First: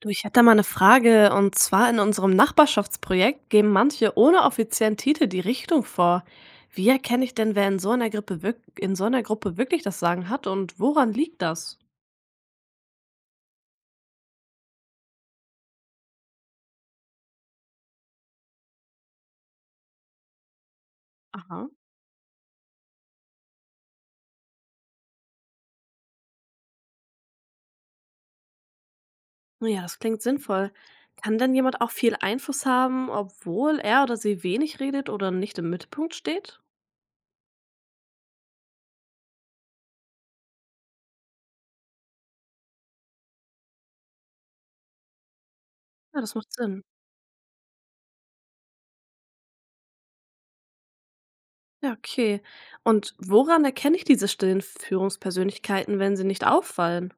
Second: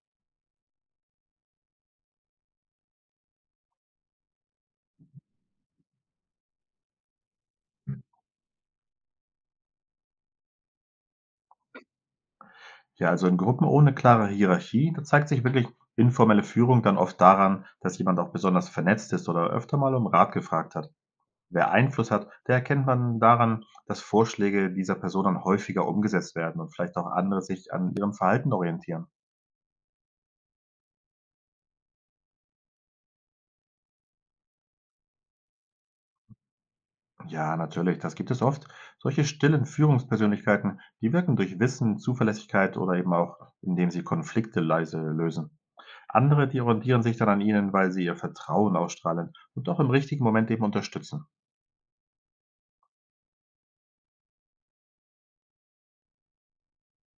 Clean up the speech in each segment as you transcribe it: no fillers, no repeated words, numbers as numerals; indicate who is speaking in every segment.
Speaker 1: Du, ich hätte da mal eine Frage. Und zwar in unserem Nachbarschaftsprojekt geben manche ohne offiziellen Titel die Richtung vor. Wie erkenne ich denn, wer in so einer Gruppe, wirk in so einer Gruppe wirklich das Sagen hat und woran liegt das?
Speaker 2: Ja, also in Gruppen ohne klare Hierarchie, da zeigt sich wirklich informelle Führung dann oft daran, dass jemand auch besonders vernetzt ist oder öfter mal um Rat gefragt hat.
Speaker 1: Aha.
Speaker 2: Wer Einfluss hat, der erkennt man daran, dass Vorschläge dieser Person dann häufiger umgesetzt werden und vielleicht auch andere sich an ihrem Verhalten orientieren.
Speaker 1: Naja, das klingt sinnvoll. Kann denn jemand auch viel Einfluss haben, obwohl er oder sie wenig redet oder nicht im Mittelpunkt steht?
Speaker 2: Ja, natürlich, das gibt es oft. Solche stillen Führungspersönlichkeiten, die wirken durch Wissen, Zuverlässigkeit oder eben auch, indem sie Konflikte leise lösen.
Speaker 1: Ja, das
Speaker 2: Andere,
Speaker 1: macht
Speaker 2: die
Speaker 1: Sinn.
Speaker 2: orientieren sich dann an ihnen, weil sie ihr Vertrauen ausstrahlen und auch im richtigen Moment eben unterstützen.
Speaker 1: Ja, okay. Und woran erkenne ich diese stillen Führungspersönlichkeiten, wenn sie nicht auffallen?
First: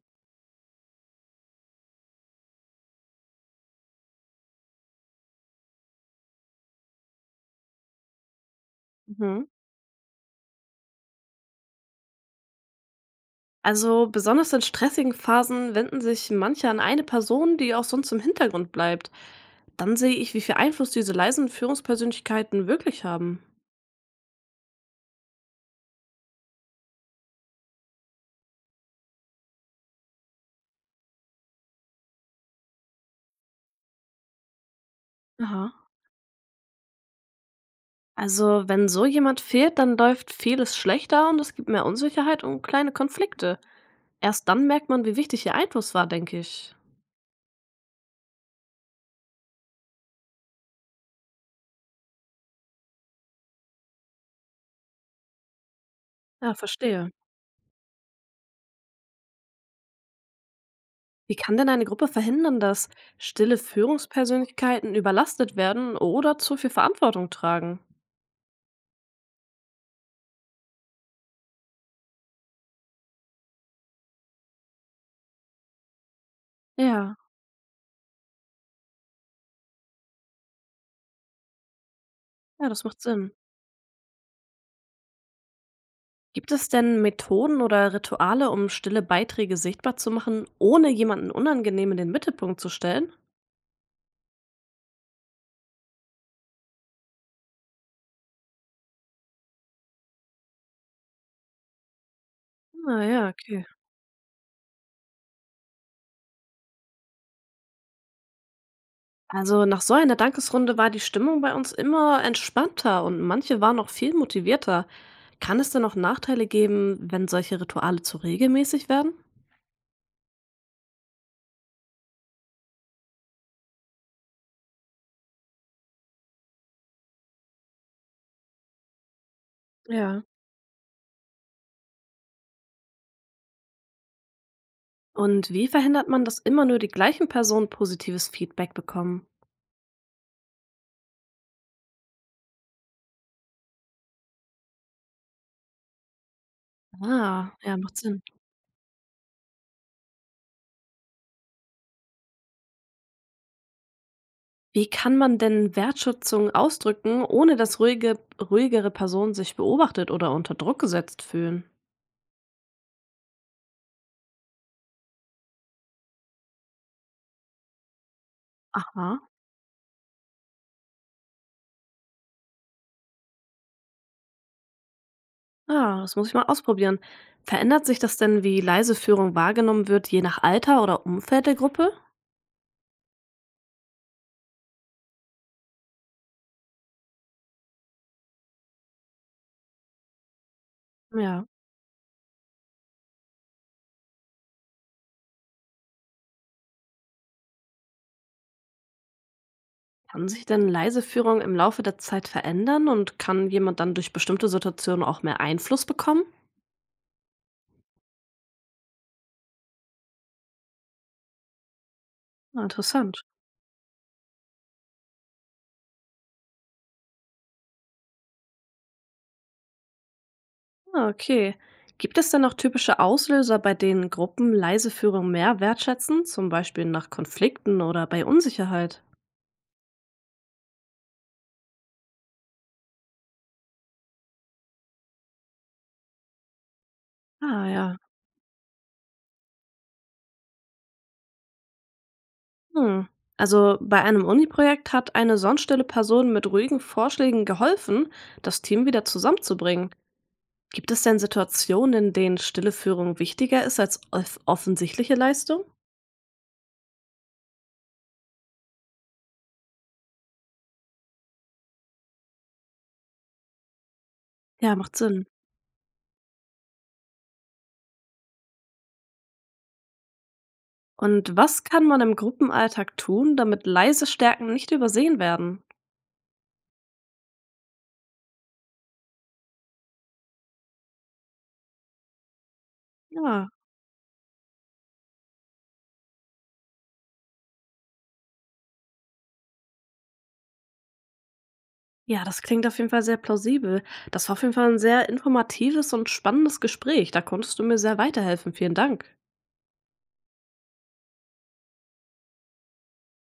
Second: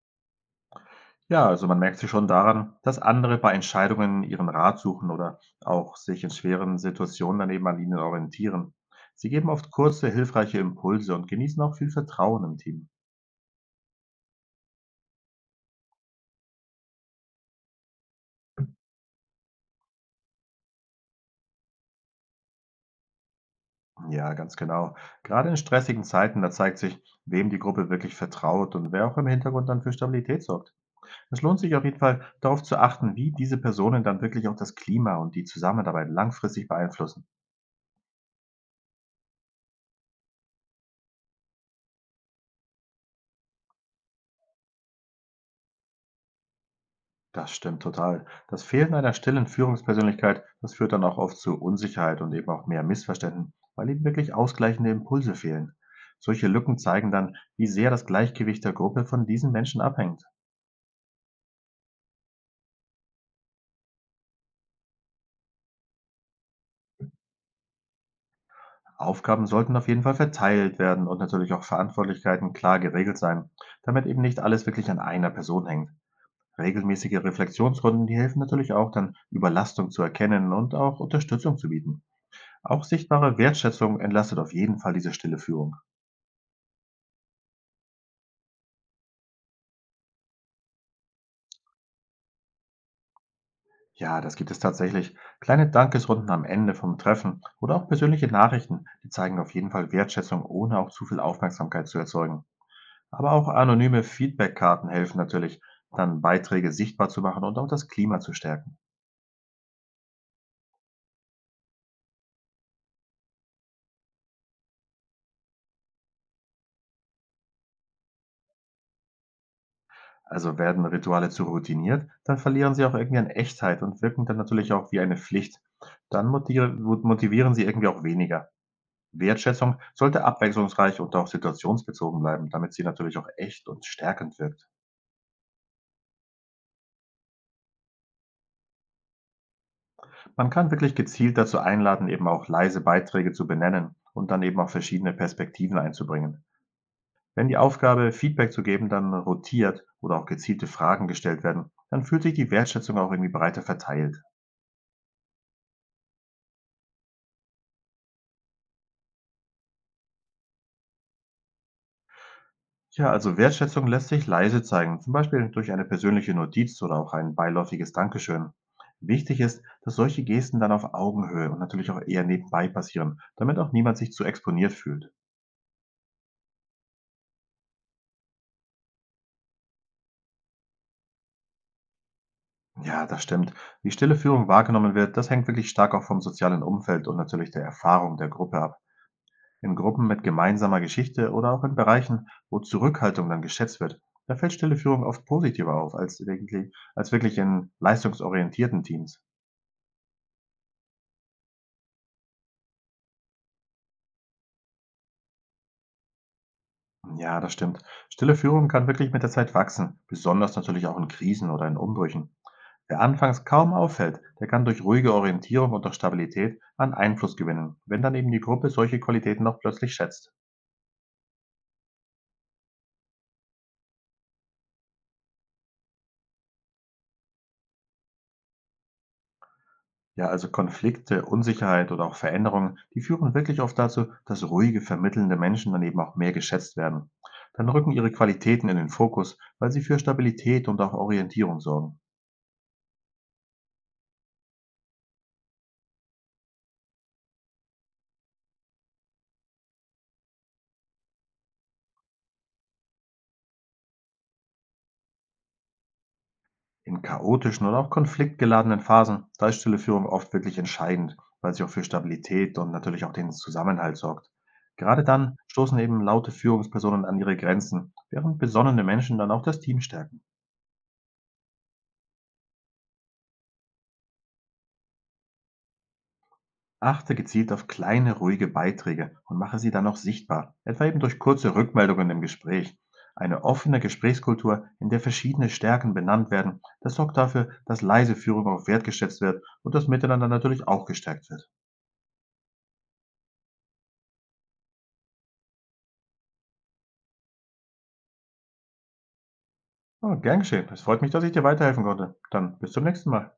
Speaker 2: Ja, also man merkt sich schon daran, dass andere bei Entscheidungen ihren Rat suchen oder auch sich in schweren Situationen daneben eben an ihnen orientieren. Sie
Speaker 1: Mhm.
Speaker 2: geben oft kurze, hilfreiche Impulse und genießen auch viel Vertrauen im Team.
Speaker 1: Also besonders in stressigen Phasen wenden sich manche an eine Person, die auch sonst im Hintergrund bleibt. Dann sehe ich, wie viel Einfluss diese leisen Führungspersönlichkeiten wirklich haben.
Speaker 2: Ja, ganz genau. Gerade in stressigen Zeiten, da zeigt sich, wem die Gruppe wirklich vertraut und wer auch im Hintergrund dann für Stabilität sorgt. Es lohnt sich auf jeden Fall darauf zu achten, wie diese Personen dann wirklich auch das Klima und die
Speaker 1: Aha.
Speaker 2: Zusammenarbeit langfristig beeinflussen.
Speaker 1: Also wenn so jemand fehlt, dann läuft vieles schlechter und es gibt mehr Unsicherheit und kleine Konflikte. Erst dann merkt man, wie wichtig ihr Einfluss war, denke ich.
Speaker 2: Das stimmt total. Das Fehlen einer stillen Führungspersönlichkeit, das führt dann auch oft zu Unsicherheit und eben auch mehr Missverständnissen, weil eben wirklich ausgleichende Impulse fehlen. Solche
Speaker 1: Ja,
Speaker 2: Lücken
Speaker 1: verstehe.
Speaker 2: zeigen dann, wie sehr das Gleichgewicht der Gruppe von diesen Menschen abhängt.
Speaker 1: Wie kann denn eine Gruppe verhindern, dass stille Führungspersönlichkeiten überlastet werden oder zu viel Verantwortung tragen?
Speaker 2: Aufgaben sollten auf jeden Fall verteilt werden und natürlich auch Verantwortlichkeiten klar geregelt sein, damit eben nicht alles wirklich an einer Person hängt. Regelmäßige
Speaker 1: Ja,
Speaker 2: Reflexionsrunden, die helfen natürlich auch dann, Überlastung zu erkennen und auch Unterstützung zu bieten.
Speaker 1: ja,
Speaker 2: Auch
Speaker 1: das macht Sinn.
Speaker 2: sichtbare Wertschätzung entlastet auf jeden Fall diese stille Führung.
Speaker 1: Gibt es denn Methoden oder Rituale, um stille Beiträge sichtbar zu machen, ohne jemanden unangenehm in den Mittelpunkt zu stellen?
Speaker 2: Ja, das gibt es tatsächlich. Kleine Dankesrunden am Ende vom Treffen oder auch persönliche Nachrichten, die zeigen auf jeden Fall Wertschätzung, ohne auch zu viel Aufmerksamkeit zu erzeugen.
Speaker 1: Ah ja,
Speaker 2: Aber auch
Speaker 1: okay.
Speaker 2: anonyme Feedbackkarten helfen natürlich, dann Beiträge sichtbar zu machen und auch das Klima zu stärken.
Speaker 1: Also nach so einer Dankesrunde war die Stimmung bei uns immer entspannter und manche waren auch viel motivierter. Kann es denn auch Nachteile geben, wenn solche Rituale zu regelmäßig werden?
Speaker 2: Also werden Rituale zu routiniert, dann verlieren sie auch irgendwie an Echtheit und wirken dann natürlich auch wie eine Pflicht. Dann motivieren sie irgendwie auch weniger. Wertschätzung
Speaker 1: Ja.
Speaker 2: sollte abwechslungsreich und auch situationsbezogen bleiben, damit sie natürlich auch echt und stärkend wirkt.
Speaker 1: Und wie verhindert man, dass immer nur die gleichen Personen positives Feedback bekommen?
Speaker 2: Man kann wirklich gezielt dazu einladen, eben auch leise Beiträge zu benennen und dann eben auch verschiedene Perspektiven einzubringen. Wenn
Speaker 1: Ah,
Speaker 2: die
Speaker 1: ja, macht
Speaker 2: Aufgabe,
Speaker 1: Sinn.
Speaker 2: Feedback zu geben, dann rotiert oder auch gezielte Fragen gestellt werden, dann fühlt sich die Wertschätzung auch irgendwie breiter verteilt.
Speaker 1: Wie kann man denn Wertschätzung ausdrücken, ohne dass ruhigere Personen sich beobachtet oder unter Druck gesetzt fühlen?
Speaker 2: Ja, also Wertschätzung lässt sich leise zeigen, zum Beispiel durch eine persönliche Notiz oder auch ein beiläufiges Dankeschön.
Speaker 1: Aha.
Speaker 2: Wichtig ist, dass solche Gesten dann auf Augenhöhe und natürlich auch eher nebenbei passieren, damit auch niemand sich zu exponiert fühlt.
Speaker 1: Ah, das muss ich mal ausprobieren. Verändert sich das denn, wie leise Führung wahrgenommen wird, je nach Alter oder Umfeld der Gruppe?
Speaker 2: Ja, das stimmt. Wie stille Führung wahrgenommen wird, das hängt wirklich stark auch vom sozialen Umfeld und natürlich der Erfahrung der Gruppe ab. In Gruppen mit gemeinsamer Geschichte
Speaker 1: Ja.
Speaker 2: oder auch in Bereichen, wo Zurückhaltung dann geschätzt wird, da fällt stille Führung oft positiver auf als wirklich in leistungsorientierten Teams.
Speaker 1: Kann sich denn leise Führung im Laufe der Zeit verändern und kann jemand dann durch bestimmte Situationen auch mehr Einfluss bekommen?
Speaker 2: Ja, das stimmt. Stille Führung kann wirklich mit der Zeit wachsen, besonders natürlich auch in Krisen oder in Umbrüchen.
Speaker 1: Ah,
Speaker 2: Wer
Speaker 1: interessant.
Speaker 2: anfangs kaum auffällt, der kann durch ruhige Orientierung und auch Stabilität an Einfluss gewinnen, wenn dann eben die Gruppe solche Qualitäten auch plötzlich schätzt.
Speaker 1: Ah, okay. Gibt es denn noch typische Auslöser, bei denen Gruppen leise Führung mehr wertschätzen, zum Beispiel nach Konflikten oder bei Unsicherheit?
Speaker 2: Ja, also Konflikte, Unsicherheit oder auch Veränderungen, die führen wirklich oft dazu, dass ruhige, vermittelnde Menschen dann eben auch mehr geschätzt werden.
Speaker 1: Ah
Speaker 2: Dann rücken
Speaker 1: ja.
Speaker 2: ihre Qualitäten in den Fokus, weil sie für Stabilität und auch Orientierung sorgen.
Speaker 1: Hm. Also bei einem Uni-Projekt hat eine sonst stille Person mit ruhigen Vorschlägen geholfen, das Team wieder zusammenzubringen. Gibt es denn Situationen, in denen stille Führung wichtiger ist als offensichtliche Leistung?
Speaker 2: In chaotischen oder auch konfliktgeladenen Phasen, da ist stille Führung oft wirklich entscheidend, weil sie auch für Stabilität und natürlich auch den Zusammenhalt sorgt.
Speaker 1: Ja, macht
Speaker 2: Gerade
Speaker 1: Sinn.
Speaker 2: dann stoßen eben laute Führungspersonen an ihre Grenzen, während besonnene Menschen dann auch das Team stärken.
Speaker 1: Und was kann man im Gruppenalltag tun, damit leise Stärken nicht übersehen werden?
Speaker 2: Achte gezielt auf kleine, ruhige Beiträge und mache sie dann auch sichtbar, etwa eben durch kurze Rückmeldungen im Gespräch. Eine
Speaker 1: Ja,
Speaker 2: offene Gesprächskultur, in der verschiedene Stärken benannt werden, das sorgt dafür, dass leise Führung auch wertgeschätzt wird und das Miteinander natürlich auch gestärkt wird.
Speaker 1: Ja, das klingt auf jeden Fall sehr plausibel. Das war auf jeden Fall ein sehr informatives und spannendes Gespräch. Da konntest du mir sehr weiterhelfen. Vielen Dank.
Speaker 2: Oh, gern geschehen. Es freut mich, dass ich dir weiterhelfen konnte. Dann bis zum nächsten Mal.